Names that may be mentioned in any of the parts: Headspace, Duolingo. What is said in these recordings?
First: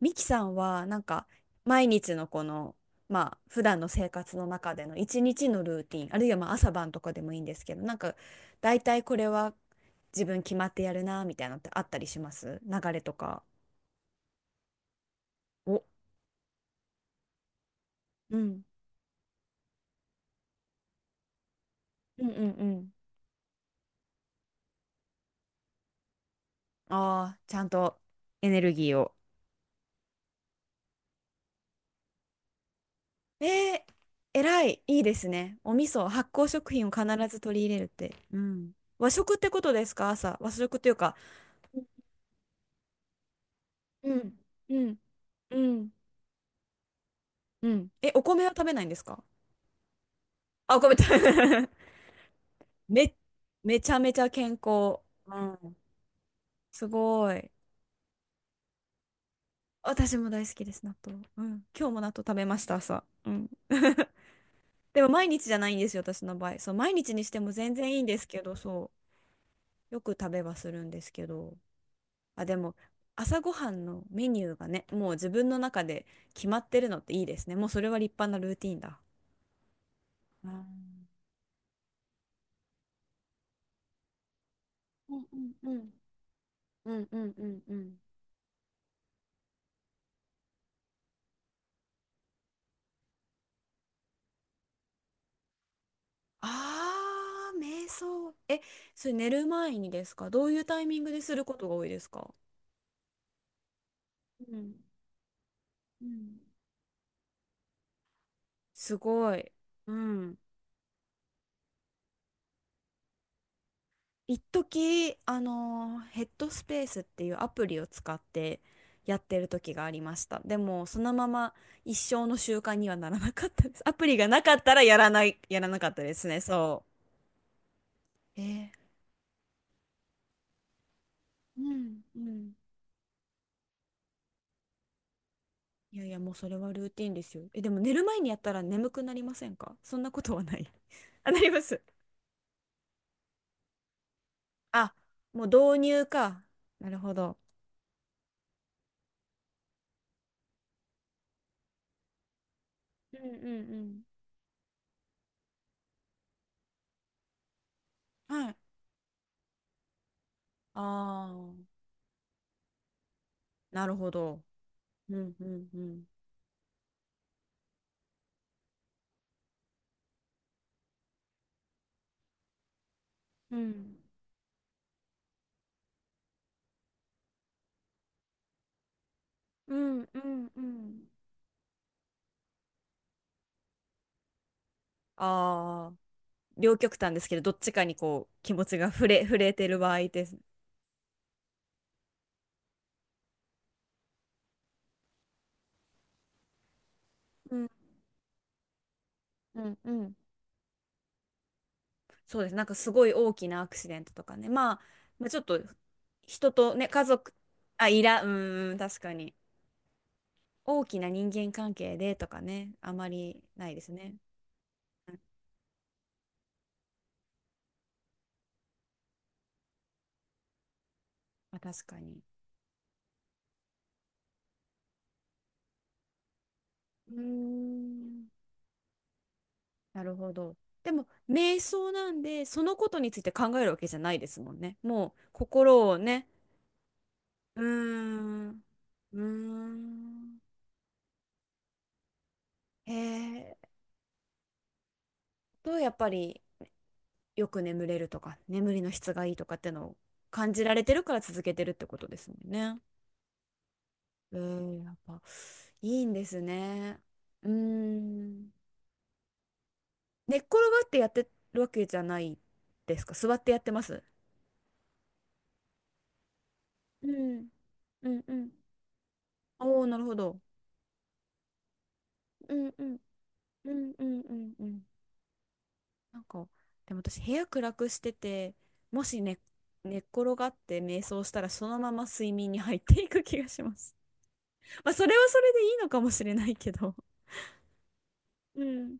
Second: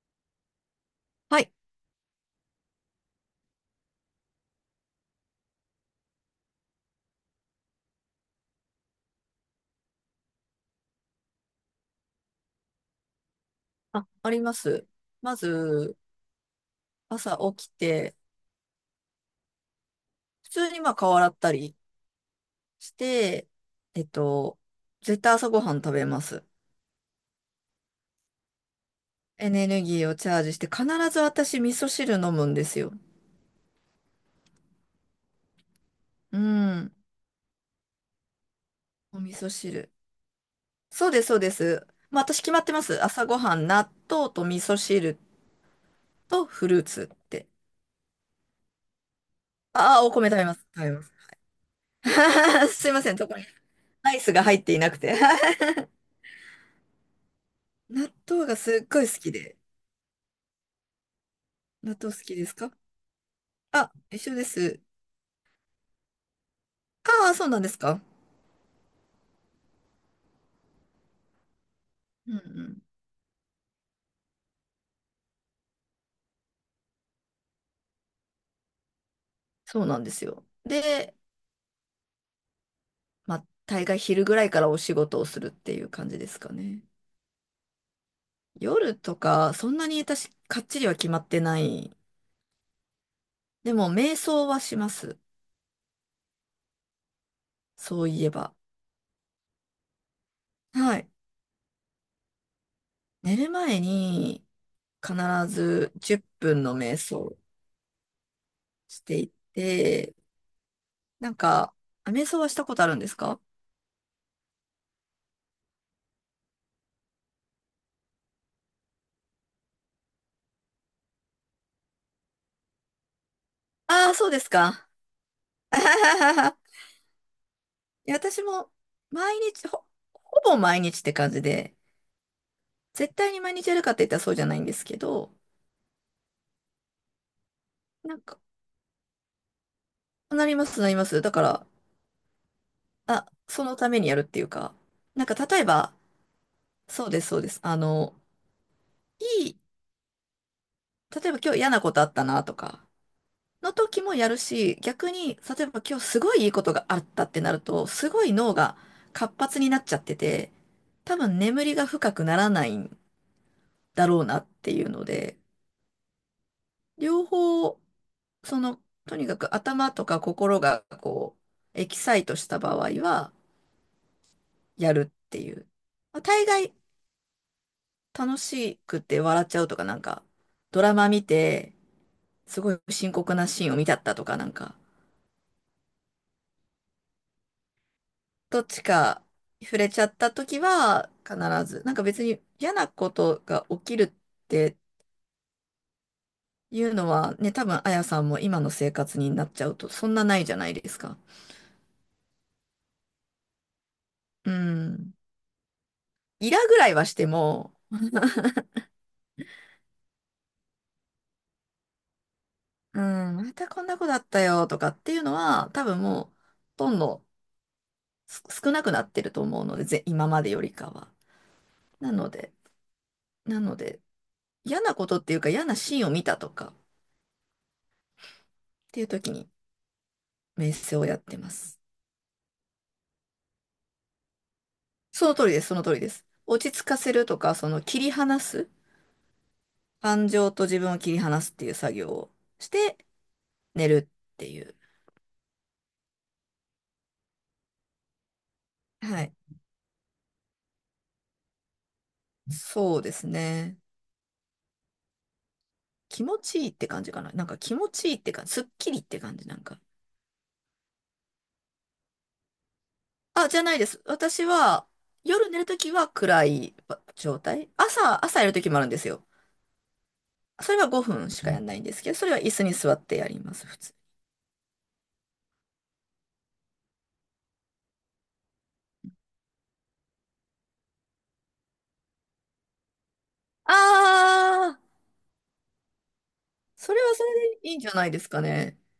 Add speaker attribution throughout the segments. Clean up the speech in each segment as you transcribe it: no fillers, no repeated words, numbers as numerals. Speaker 1: ミキさんは
Speaker 2: はい。
Speaker 1: 毎日のこの普段の生活の中での一日のルーティン、あるいは朝晩とかでもいいんですけど、大体これは自分決まってやるなみたいなのってあったりします？流れとか。
Speaker 2: あ、あります。ま
Speaker 1: お、
Speaker 2: ず、朝起きて、
Speaker 1: うん
Speaker 2: 普通にまあ顔洗ったり
Speaker 1: うんうんう
Speaker 2: し
Speaker 1: ん。
Speaker 2: て、えっと、絶対朝ごはん食べます。
Speaker 1: ああー、ちゃんとエネルギーを。
Speaker 2: エネルギーをチャージして、必ず私味噌汁飲むんですよ。
Speaker 1: えー、偉いいいですね。お味噌、発
Speaker 2: う
Speaker 1: 酵食品を
Speaker 2: ん。
Speaker 1: 必ず取り入れるって、うん。和
Speaker 2: お味
Speaker 1: 食っ
Speaker 2: 噌
Speaker 1: てことで
Speaker 2: 汁。
Speaker 1: すか？朝和食っていう
Speaker 2: そう
Speaker 1: か、
Speaker 2: です、そうです。まあ私決まってます。朝ごはん、納
Speaker 1: う
Speaker 2: 豆
Speaker 1: ん
Speaker 2: と味噌
Speaker 1: うん
Speaker 2: 汁
Speaker 1: うん
Speaker 2: とフルーツって。
Speaker 1: うん。え、お米は食べないんですか？
Speaker 2: ああ、お米食べます。
Speaker 1: あ、お
Speaker 2: 食べ
Speaker 1: 米
Speaker 2: ま
Speaker 1: 食
Speaker 2: す。
Speaker 1: べ
Speaker 2: すいませ
Speaker 1: め、
Speaker 2: ん、そこに
Speaker 1: めちゃめ
Speaker 2: ライ
Speaker 1: ちゃ
Speaker 2: スが
Speaker 1: 健
Speaker 2: 入っていなく
Speaker 1: 康。
Speaker 2: て。
Speaker 1: うん。すごい。
Speaker 2: 納豆がすっごい好きで。
Speaker 1: 私も大好きです、納豆。うん。今日
Speaker 2: 納
Speaker 1: も納
Speaker 2: 豆
Speaker 1: 豆
Speaker 2: 好
Speaker 1: 食
Speaker 2: き
Speaker 1: べ
Speaker 2: です
Speaker 1: まし
Speaker 2: か？
Speaker 1: た、朝。うん。
Speaker 2: あ、一緒です。
Speaker 1: でも毎日じゃないんですよ、私の場合。そう、毎日にし
Speaker 2: ああ、
Speaker 1: て
Speaker 2: そう
Speaker 1: も
Speaker 2: なんで
Speaker 1: 全
Speaker 2: す
Speaker 1: 然い
Speaker 2: か。
Speaker 1: いんですけど、そう。よく食べはするんですけど。
Speaker 2: うんう
Speaker 1: あ、でも、
Speaker 2: ん。
Speaker 1: 朝ごはんのメニューがね、もう自分の中で決まってるのっていいですね。もうそれは立派なルーティンだ。
Speaker 2: そうなんですよ。
Speaker 1: うん
Speaker 2: で、まあ、大概昼ぐらいからお仕
Speaker 1: う
Speaker 2: 事
Speaker 1: ん
Speaker 2: を
Speaker 1: う
Speaker 2: するっ
Speaker 1: んう
Speaker 2: ていう
Speaker 1: ん
Speaker 2: 感じですかね。
Speaker 1: うんうんうんうん。
Speaker 2: 夜とか、そんなに私、かっちりは決まってない。でも、瞑想はします。
Speaker 1: ああ、瞑
Speaker 2: そういえ
Speaker 1: 想。
Speaker 2: ば。
Speaker 1: え、それ寝る前にですか？どういうタイミ
Speaker 2: は
Speaker 1: ング
Speaker 2: い。
Speaker 1: ですることが多いですか？
Speaker 2: 寝る前に、
Speaker 1: うん。
Speaker 2: 必ず
Speaker 1: う
Speaker 2: 10
Speaker 1: ん。
Speaker 2: 分の瞑想
Speaker 1: す
Speaker 2: してい
Speaker 1: ごい。う
Speaker 2: て、
Speaker 1: ん。
Speaker 2: なんか、あ、瞑想はしたことあるんですか？
Speaker 1: 一時、ヘッドスペースっていうアプリを使ってやってる時がありました。でも、そのまま一生の習慣にはならなかったです。アプ
Speaker 2: ああー、
Speaker 1: リが
Speaker 2: そうで
Speaker 1: な
Speaker 2: す
Speaker 1: かったら
Speaker 2: か。
Speaker 1: やらなかったですね。そ
Speaker 2: いや
Speaker 1: う。
Speaker 2: 私も
Speaker 1: えー、
Speaker 2: 毎日、ほぼ毎日って感じ
Speaker 1: う
Speaker 2: で、
Speaker 1: ん。うん。
Speaker 2: 絶対に毎日やるかって言ったらそうじゃないんですけど、
Speaker 1: いやいや、もうそれはルーティンですよ。え、でも寝る
Speaker 2: な
Speaker 1: 前
Speaker 2: ん
Speaker 1: にや
Speaker 2: か、
Speaker 1: ったら眠くなりませんか？ そんなことは
Speaker 2: なり
Speaker 1: な
Speaker 2: ま
Speaker 1: い？
Speaker 2: す、なります。
Speaker 1: あ、
Speaker 2: だ
Speaker 1: な
Speaker 2: か
Speaker 1: りま
Speaker 2: ら、
Speaker 1: す。
Speaker 2: あ、そのためにやるっていうか、
Speaker 1: あ、
Speaker 2: なんか
Speaker 1: もう
Speaker 2: 例え
Speaker 1: 導
Speaker 2: ば、
Speaker 1: 入か。なる
Speaker 2: そう
Speaker 1: ほ
Speaker 2: です、
Speaker 1: ど。
Speaker 2: そうです。いい、例えば今日嫌なことあったなとか、
Speaker 1: うんうん
Speaker 2: の
Speaker 1: う
Speaker 2: 時
Speaker 1: ん。
Speaker 2: もやるし、逆に、例えば今日すごいいいことがあったってなると、すごい
Speaker 1: は
Speaker 2: 脳
Speaker 1: い。
Speaker 2: が活発になっちゃってて、多
Speaker 1: あ
Speaker 2: 分
Speaker 1: あ、
Speaker 2: 眠りが深くならないん
Speaker 1: なる
Speaker 2: だ
Speaker 1: ほ
Speaker 2: ろうな
Speaker 1: ど。
Speaker 2: っていうの
Speaker 1: うん
Speaker 2: で、
Speaker 1: うんうん。
Speaker 2: 両方、その、とにかく頭とか心がこう、エキサイトした場合は、
Speaker 1: うん
Speaker 2: やるっていう。まあ、大概楽しくて笑っちゃう
Speaker 1: う
Speaker 2: とか、なん
Speaker 1: んう
Speaker 2: か、
Speaker 1: んう
Speaker 2: ドラ
Speaker 1: ん。
Speaker 2: マ見て、すごい深刻なシーンを見ちゃったとか、なんか、
Speaker 1: ああ、両極端ですけど、どっちかにこう、気
Speaker 2: ど
Speaker 1: 持
Speaker 2: っ
Speaker 1: ち
Speaker 2: ち
Speaker 1: が
Speaker 2: か
Speaker 1: 触れて
Speaker 2: 触
Speaker 1: る
Speaker 2: れ
Speaker 1: 場
Speaker 2: ちゃ
Speaker 1: 合
Speaker 2: っ
Speaker 1: で
Speaker 2: た
Speaker 1: す。
Speaker 2: 時は、必ず、なんか別に嫌なことが起きるっていうのは、ね、
Speaker 1: う
Speaker 2: 多
Speaker 1: ん
Speaker 2: 分、あやさんも今の生活になっ
Speaker 1: う
Speaker 2: ちゃう
Speaker 1: ん
Speaker 2: と、
Speaker 1: う
Speaker 2: そん
Speaker 1: ん。
Speaker 2: なないじゃないですか。
Speaker 1: そうです。なんかすごい大きなアクシデントとかね。
Speaker 2: う
Speaker 1: まあ、
Speaker 2: ん。
Speaker 1: まあ、ちょっと
Speaker 2: イ
Speaker 1: 人
Speaker 2: ラ
Speaker 1: と
Speaker 2: ぐ
Speaker 1: ね、
Speaker 2: らい
Speaker 1: 家
Speaker 2: はして
Speaker 1: 族、
Speaker 2: も、
Speaker 1: あ、いら、うーん、確かに。大きな人間関係でとかね、あ
Speaker 2: う
Speaker 1: ま
Speaker 2: ん、
Speaker 1: り
Speaker 2: ま
Speaker 1: な
Speaker 2: た
Speaker 1: いで
Speaker 2: こん
Speaker 1: す
Speaker 2: な子
Speaker 1: ね。
Speaker 2: だったよとかっていうのは、多分もう、どんどん少なくなってると思うので、今までよりかは。
Speaker 1: まあ、確か
Speaker 2: な
Speaker 1: に。
Speaker 2: ので、なので、嫌なことっていうか嫌なシーンを見たとかっ
Speaker 1: うーん、
Speaker 2: ていう時に、
Speaker 1: なるほど。
Speaker 2: メッ
Speaker 1: で
Speaker 2: セを
Speaker 1: も、
Speaker 2: やってま
Speaker 1: 瞑
Speaker 2: す。
Speaker 1: 想なんで、そのことについて考えるわけじゃないですもんね。もう、
Speaker 2: その通りです、その
Speaker 1: 心
Speaker 2: 通
Speaker 1: を
Speaker 2: りで
Speaker 1: ね、
Speaker 2: す。落ち着かせるとか、
Speaker 1: うー
Speaker 2: その切り離
Speaker 1: ん、
Speaker 2: す、
Speaker 1: うー
Speaker 2: 感
Speaker 1: ん、
Speaker 2: 情と自分を切り離すっていう作業をし
Speaker 1: へ
Speaker 2: て、
Speaker 1: え。
Speaker 2: 寝るっていう。
Speaker 1: と、やっぱり、よく眠れるとか眠りの質
Speaker 2: は
Speaker 1: がい
Speaker 2: い。
Speaker 1: いとかってのを感じられてるから続けてるってことですもんね。
Speaker 2: そうですね。
Speaker 1: えー、やっぱいいん
Speaker 2: 気
Speaker 1: で
Speaker 2: 持
Speaker 1: す
Speaker 2: ちいいって
Speaker 1: ね。
Speaker 2: 感じかな。なん
Speaker 1: うー
Speaker 2: か気持ちいいって感
Speaker 1: ん。
Speaker 2: じ、すっきりって感じ、なんか。
Speaker 1: 寝っ転がってやってるわけじゃないですか？座っ
Speaker 2: あ、
Speaker 1: てや
Speaker 2: じ
Speaker 1: っ
Speaker 2: ゃ
Speaker 1: て
Speaker 2: ない
Speaker 1: ま
Speaker 2: です。
Speaker 1: す。
Speaker 2: 私は、夜寝るときは暗い
Speaker 1: う
Speaker 2: 状
Speaker 1: ん。
Speaker 2: 態。
Speaker 1: うん
Speaker 2: 朝、
Speaker 1: う
Speaker 2: 朝や
Speaker 1: ん。
Speaker 2: るときもあるんですよ。
Speaker 1: おお、なるほど。
Speaker 2: それは5分しかやんないんですけど、それは椅
Speaker 1: う
Speaker 2: 子
Speaker 1: ん
Speaker 2: に
Speaker 1: う
Speaker 2: 座
Speaker 1: ん
Speaker 2: ってやります、
Speaker 1: う
Speaker 2: 普
Speaker 1: ん
Speaker 2: 通。
Speaker 1: うんうんうん。なんか、でも私部屋暗くしてて、もし寝、寝っ転がって瞑想したらそのまま睡眠に入っていく気がします。
Speaker 2: ああ、
Speaker 1: まあ、それはそれでいいのかもしれないけ
Speaker 2: そ
Speaker 1: ど。
Speaker 2: れはそれでいいんじゃないですか
Speaker 1: う
Speaker 2: ね。
Speaker 1: ん。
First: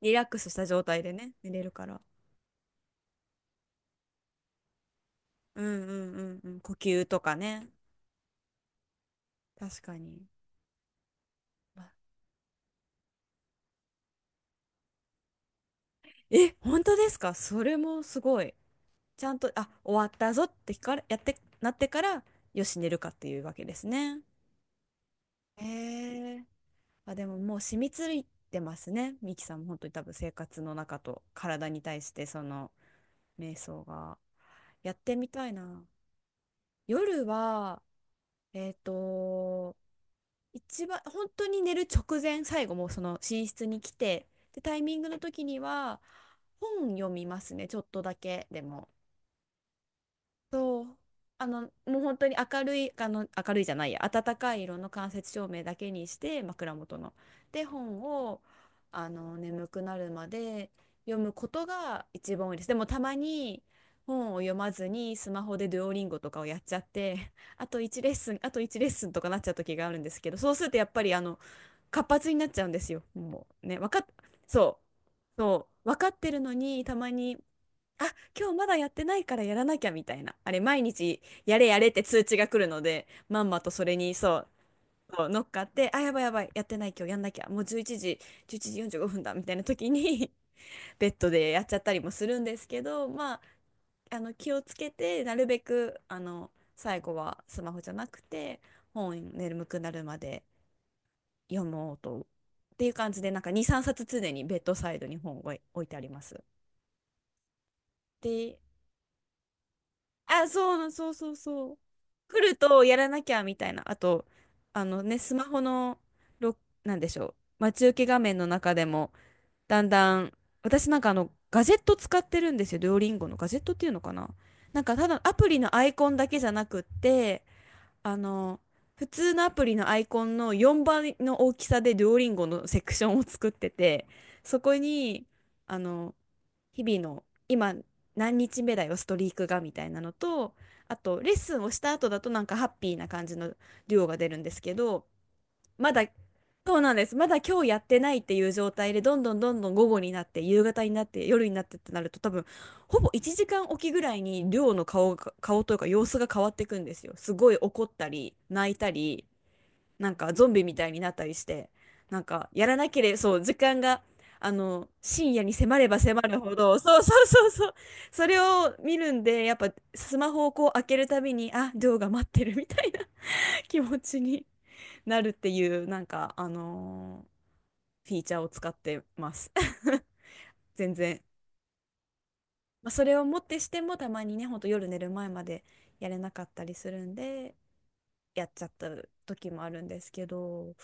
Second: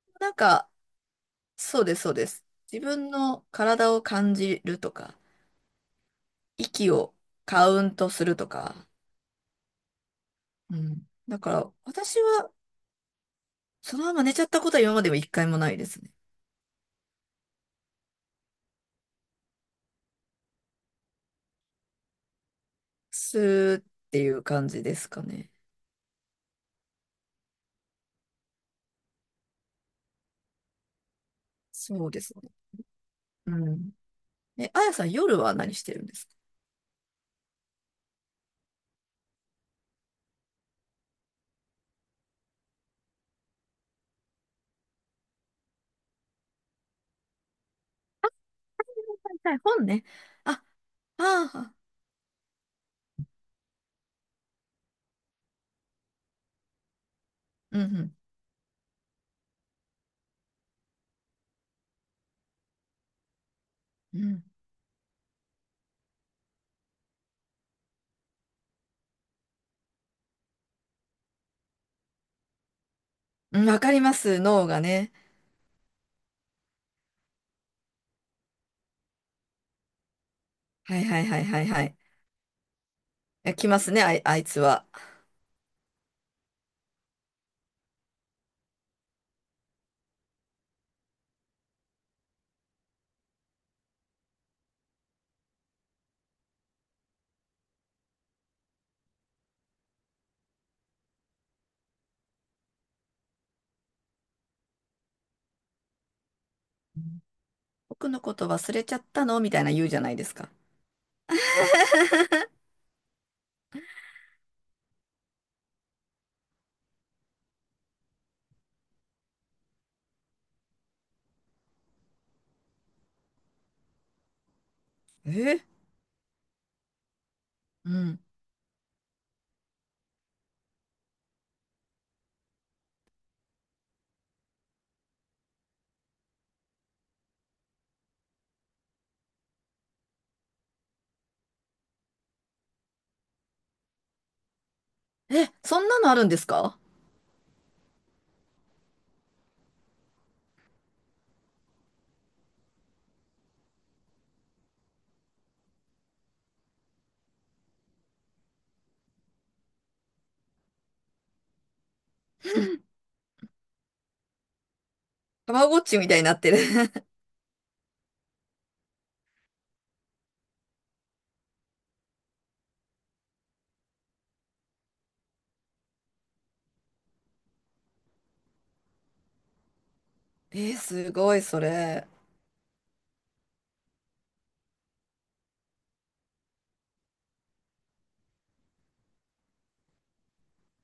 Speaker 1: リラッ
Speaker 2: なん
Speaker 1: クスした
Speaker 2: か、
Speaker 1: 状態でね、寝れる
Speaker 2: そう
Speaker 1: か
Speaker 2: で
Speaker 1: ら。
Speaker 2: す、そうです。自分の体を感じるとか、
Speaker 1: うんうんうんうん。呼
Speaker 2: 息
Speaker 1: 吸
Speaker 2: を
Speaker 1: とかね。
Speaker 2: カウントするとか。
Speaker 1: 確かに。
Speaker 2: うん。だから、
Speaker 1: まあ、
Speaker 2: 私は、そのまま寝ちゃったことは今までも一回もないですね。
Speaker 1: え、本当ですか？それもすごい。ちゃんと、あ、終わったぞってから、やって、なってから、よし、寝るかってい
Speaker 2: ス
Speaker 1: うわけで
Speaker 2: ーっ
Speaker 1: す
Speaker 2: て
Speaker 1: ね。
Speaker 2: いう感じですかね。
Speaker 1: へえ。あ、でももう染みついてますね、ミキさんも。本当に多分生活の中と体に対
Speaker 2: そう
Speaker 1: し
Speaker 2: で
Speaker 1: て
Speaker 2: す
Speaker 1: そ
Speaker 2: ね。
Speaker 1: の
Speaker 2: う
Speaker 1: 瞑想
Speaker 2: ん。
Speaker 1: が。
Speaker 2: え、あ
Speaker 1: や
Speaker 2: や
Speaker 1: っ
Speaker 2: さん、
Speaker 1: てみ
Speaker 2: 夜
Speaker 1: たい
Speaker 2: は何し
Speaker 1: な。
Speaker 2: てるんですか？
Speaker 1: 夜は、えっと、一番本当に寝る直前、最後もうその寝室に来てでタイミングの時には本読みますね、ちょっとだけでも。
Speaker 2: はいはい、本ね。あ、
Speaker 1: そう、あ
Speaker 2: あ
Speaker 1: の
Speaker 2: あ、
Speaker 1: もう本当に明るいあの明るいじゃないや暖かい色の間接照明だけにして、枕元ので
Speaker 2: うんう
Speaker 1: 本
Speaker 2: ん、
Speaker 1: を眠くなるまで読むことが一番多いです。でもたまに
Speaker 2: う
Speaker 1: 本を
Speaker 2: ん。
Speaker 1: 読まずにスマホでデュオリンゴとかをやっちゃって、あと1レッスン、あと1レッスンとかなっちゃう時があるんですけど、そうするとやっぱり活発になっちゃうんですよ。も
Speaker 2: う
Speaker 1: う
Speaker 2: ん、
Speaker 1: ね、
Speaker 2: わ
Speaker 1: わ
Speaker 2: か
Speaker 1: か
Speaker 2: り
Speaker 1: っ、
Speaker 2: ます、脳
Speaker 1: そ
Speaker 2: がね。
Speaker 1: う、そう、分かってるのに、たまに、あ、今日まだやってないからやらなきゃみたいな。あれ、毎
Speaker 2: はいは
Speaker 1: 日
Speaker 2: いはい
Speaker 1: や
Speaker 2: は
Speaker 1: れ
Speaker 2: い
Speaker 1: や
Speaker 2: は
Speaker 1: れっ
Speaker 2: い。
Speaker 1: て通知が来るので、まん
Speaker 2: え、
Speaker 1: ま
Speaker 2: 来
Speaker 1: と
Speaker 2: ま
Speaker 1: そ
Speaker 2: す
Speaker 1: れ
Speaker 2: ね、あ
Speaker 1: に、
Speaker 2: い、あ
Speaker 1: そ
Speaker 2: い
Speaker 1: う、
Speaker 2: つは。
Speaker 1: そう乗っかって、あ、やばいやばい、やってない、今日やんなきゃ、もう11時、11時45分だみたいな時に ベッドでやっちゃったりもするんですけど、まあ、気をつけて、なるべく、最後はスマホじゃなくて、本、眠くなるまで読もうと。っていう感じで、なんか2、3冊常にベッドサイドに本を置いてあります。
Speaker 2: うん、僕のこと
Speaker 1: で、
Speaker 2: 忘れちゃったのみたいな言うじゃないです
Speaker 1: あ、
Speaker 2: か。
Speaker 1: そうそうそうそう。来るとやらなきゃみたいな。あと、あのね、スマホの、ろ、なんでしょう、待ち受け画面の中でも、だんだん、私なんかガジェット使ってるんですよ。デュオリンゴのガジェットっていうのかな。なんかただアプリ
Speaker 2: え、
Speaker 1: のアイコンだけじゃなくって、
Speaker 2: う
Speaker 1: あ
Speaker 2: ん。
Speaker 1: の、普通のアプリのアイコンの4倍の大きさでデュオリンゴのセクションを作ってて、そこに、あの、日々の今何日目だよ、ストリークがみたいなのと、あとレッスンをした後だとなんかハッピーな感じのデュオが出るんですけど、
Speaker 2: え、そん
Speaker 1: ま
Speaker 2: な
Speaker 1: だ、
Speaker 2: のあるんです
Speaker 1: そ
Speaker 2: か？
Speaker 1: うなんです。まだ今日やってないっていう状態で、どんどんどんどん午後になって、夕方になって、夜になってってなると、多分、ほぼ1時間おきぐらいに、亮の顔が、顔というか様子が変わっていくんですよ。すごい怒ったり、泣いたり、なんかゾンビみたいになったりして、なんか、やらなければ、そう、時間が、深夜
Speaker 2: た
Speaker 1: に
Speaker 2: ま
Speaker 1: 迫
Speaker 2: ごっ
Speaker 1: れ
Speaker 2: ち
Speaker 1: ば
Speaker 2: みたい
Speaker 1: 迫
Speaker 2: にな
Speaker 1: る
Speaker 2: って
Speaker 1: ほ
Speaker 2: る。
Speaker 1: ど、そうそうそうそう、それを見るんで、やっぱ、スマホをこう開けるたびに、あ、亮が待ってるみたいな気持ちに。なるっていう、なんか、フィーチャーを使ってます。
Speaker 2: えー、
Speaker 1: 全
Speaker 2: す
Speaker 1: 然。
Speaker 2: ごい、それ。
Speaker 1: まあ、それをもってしても、たまにね、ほんと夜寝る前までやれなかったりするんで、やっちゃった時もあるんですけど、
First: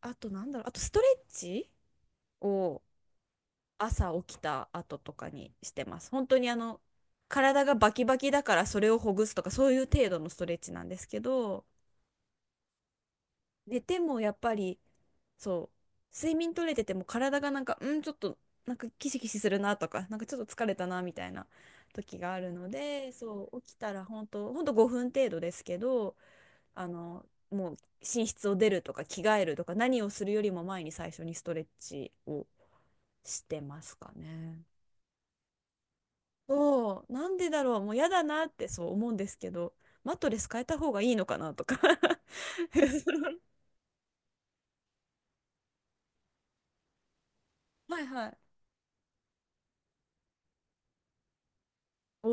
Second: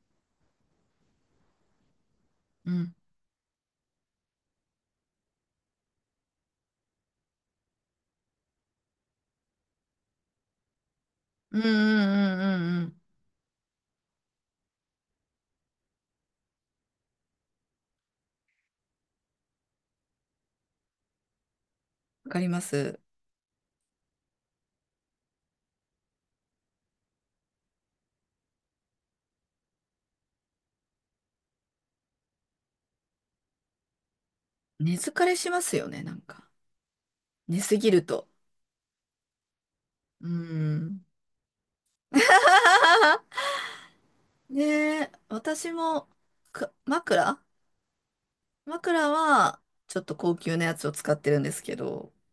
Speaker 1: あとなんだろう、あとストレッチ
Speaker 2: う
Speaker 1: を
Speaker 2: ん。
Speaker 1: 朝起きた後とかにしてます。本当に体がバキバキだからそれをほぐすとか、そういう程度のストレッチなんですけ
Speaker 2: うん
Speaker 1: ど、
Speaker 2: うんうんうんうん。
Speaker 1: 寝てもやっぱりそう、睡眠取れてても体がなんか、うん、ちょっと、なんかキシキシするなとか、なんかちょっと疲れたなみたいな時
Speaker 2: わ
Speaker 1: が
Speaker 2: か
Speaker 1: あ
Speaker 2: り
Speaker 1: る
Speaker 2: ま
Speaker 1: の
Speaker 2: す。
Speaker 1: で、そう、起きたら本当、本当5分程度ですけど、もう寝室を出るとか着替えるとか何をするよりも前に最初にストレッチをしてますかね。
Speaker 2: 寝疲れしますよね、なんか。
Speaker 1: そう、なんで
Speaker 2: 寝
Speaker 1: だろ
Speaker 2: す
Speaker 1: う、も
Speaker 2: ぎ
Speaker 1: う
Speaker 2: る
Speaker 1: 嫌だ
Speaker 2: と。
Speaker 1: なってそう思うんですけど、マット
Speaker 2: う
Speaker 1: レス変えた方
Speaker 2: ん。
Speaker 1: がいいのかなとか
Speaker 2: ねえ、私も枕、
Speaker 1: はいはい。
Speaker 2: 枕はちょっと高級なやつを使ってるんですけど、
Speaker 1: お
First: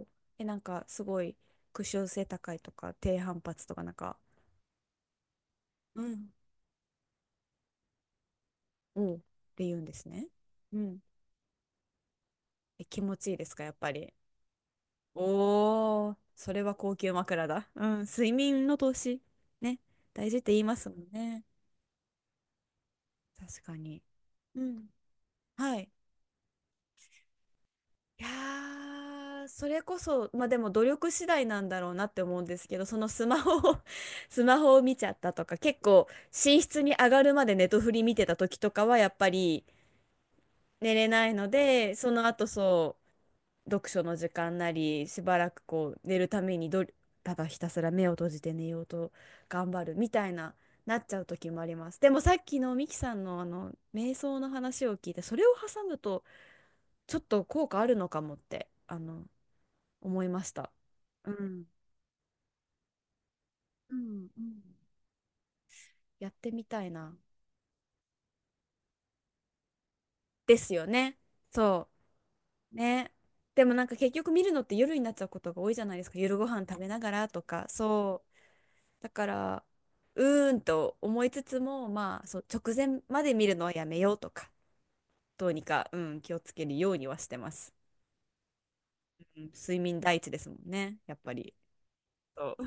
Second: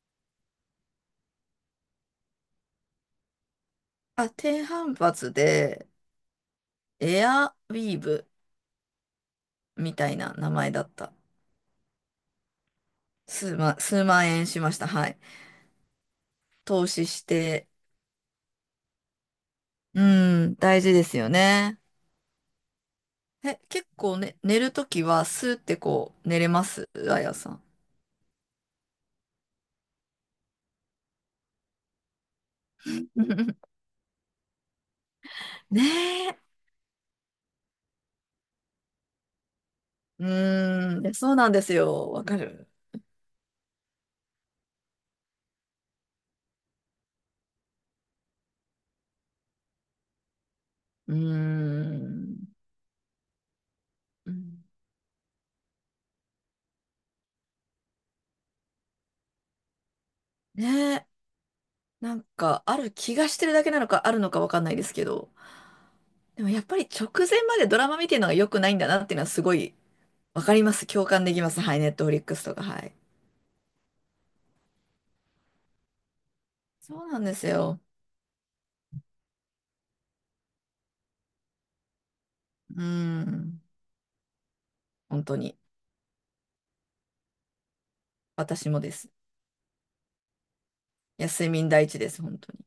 Speaker 1: お。え、なんかすごい屈折性高いとか低反発とかなんか、
Speaker 2: あ、低反発で
Speaker 1: うん。
Speaker 2: エアウィーブ
Speaker 1: おう。って言うんで
Speaker 2: み
Speaker 1: す
Speaker 2: たい
Speaker 1: ね。
Speaker 2: な名前
Speaker 1: う
Speaker 2: だっ
Speaker 1: ん。
Speaker 2: た。
Speaker 1: え、気持ちいいです
Speaker 2: 数
Speaker 1: か、や
Speaker 2: 万、
Speaker 1: っぱ
Speaker 2: 数
Speaker 1: り。
Speaker 2: 万円しました。はい。
Speaker 1: おお。それは
Speaker 2: 投
Speaker 1: 高
Speaker 2: 資
Speaker 1: 級
Speaker 2: し
Speaker 1: 枕だ。
Speaker 2: て、
Speaker 1: うん、睡眠の投資。ね、
Speaker 2: う
Speaker 1: 大事って
Speaker 2: ん、
Speaker 1: 言いま
Speaker 2: 大
Speaker 1: す
Speaker 2: 事
Speaker 1: も
Speaker 2: で
Speaker 1: ん
Speaker 2: すよ
Speaker 1: ね。
Speaker 2: ね。え、
Speaker 1: 確か
Speaker 2: 結
Speaker 1: に。
Speaker 2: 構ね、寝
Speaker 1: う
Speaker 2: ると
Speaker 1: ん。
Speaker 2: きはスーって
Speaker 1: はい。
Speaker 2: こう寝れますあやさん？
Speaker 1: いやーそれこそ、まあでも努力次第なんだろうなって思うんですけど、そのスマホ を スマホを見ちゃったとか、結構
Speaker 2: ねえ。
Speaker 1: 寝室に上がるまでネトフリ見てた時とかはやっぱり
Speaker 2: う
Speaker 1: 寝
Speaker 2: ーん、い
Speaker 1: れ
Speaker 2: や
Speaker 1: な
Speaker 2: そ
Speaker 1: い
Speaker 2: う
Speaker 1: の
Speaker 2: なんです
Speaker 1: で、そ
Speaker 2: よ。わ
Speaker 1: の
Speaker 2: か
Speaker 1: 後
Speaker 2: る。
Speaker 1: そう、読書の時間なり、しばらくこう寝るために、ど、ただひたすら目を閉じて寝ようと頑張るみたいな、なっ
Speaker 2: う
Speaker 1: ち
Speaker 2: ー
Speaker 1: ゃう時もあります。でもさっ
Speaker 2: ん。
Speaker 1: きのミキさんの瞑
Speaker 2: う
Speaker 1: 想の
Speaker 2: ん、
Speaker 1: 話を聞いて、それを挟むとちょっと効果あるのかもって、思いました。
Speaker 2: ねえ。
Speaker 1: うん、
Speaker 2: なんか、ある気がしてるだけなの
Speaker 1: う
Speaker 2: か、ある
Speaker 1: ん
Speaker 2: の
Speaker 1: う
Speaker 2: かわか
Speaker 1: ん、
Speaker 2: んないですけど、
Speaker 1: やっ
Speaker 2: でも
Speaker 1: て
Speaker 2: や
Speaker 1: み
Speaker 2: っぱ
Speaker 1: た
Speaker 2: り
Speaker 1: い
Speaker 2: 直
Speaker 1: な。
Speaker 2: 前までドラマ見てるのが良くないんだなっていうのはすごいわか
Speaker 1: で
Speaker 2: りま
Speaker 1: すよ
Speaker 2: す。共
Speaker 1: ね。
Speaker 2: 感できます。はい、
Speaker 1: そ
Speaker 2: ネットフリックスとか、
Speaker 1: う。
Speaker 2: はい。
Speaker 1: ね。でもなんか結局見るのって夜になっちゃうことが多いじゃないですか。夜ご飯食べな
Speaker 2: そう
Speaker 1: が
Speaker 2: なん
Speaker 1: ら
Speaker 2: で
Speaker 1: と
Speaker 2: す
Speaker 1: か。
Speaker 2: よ。
Speaker 1: そう。だから、うーんと思いつつも、まあ、そう、直
Speaker 2: うー
Speaker 1: 前まで見る
Speaker 2: ん。
Speaker 1: のはやめようとか、
Speaker 2: 本当
Speaker 1: どう
Speaker 2: に。
Speaker 1: にか、うん、気をつけるようにはしてます。
Speaker 2: 私もです。
Speaker 1: うん、睡眠第一ですもんね、やっ
Speaker 2: いや、
Speaker 1: ぱ
Speaker 2: 睡
Speaker 1: り。
Speaker 2: 眠第一です、本当に。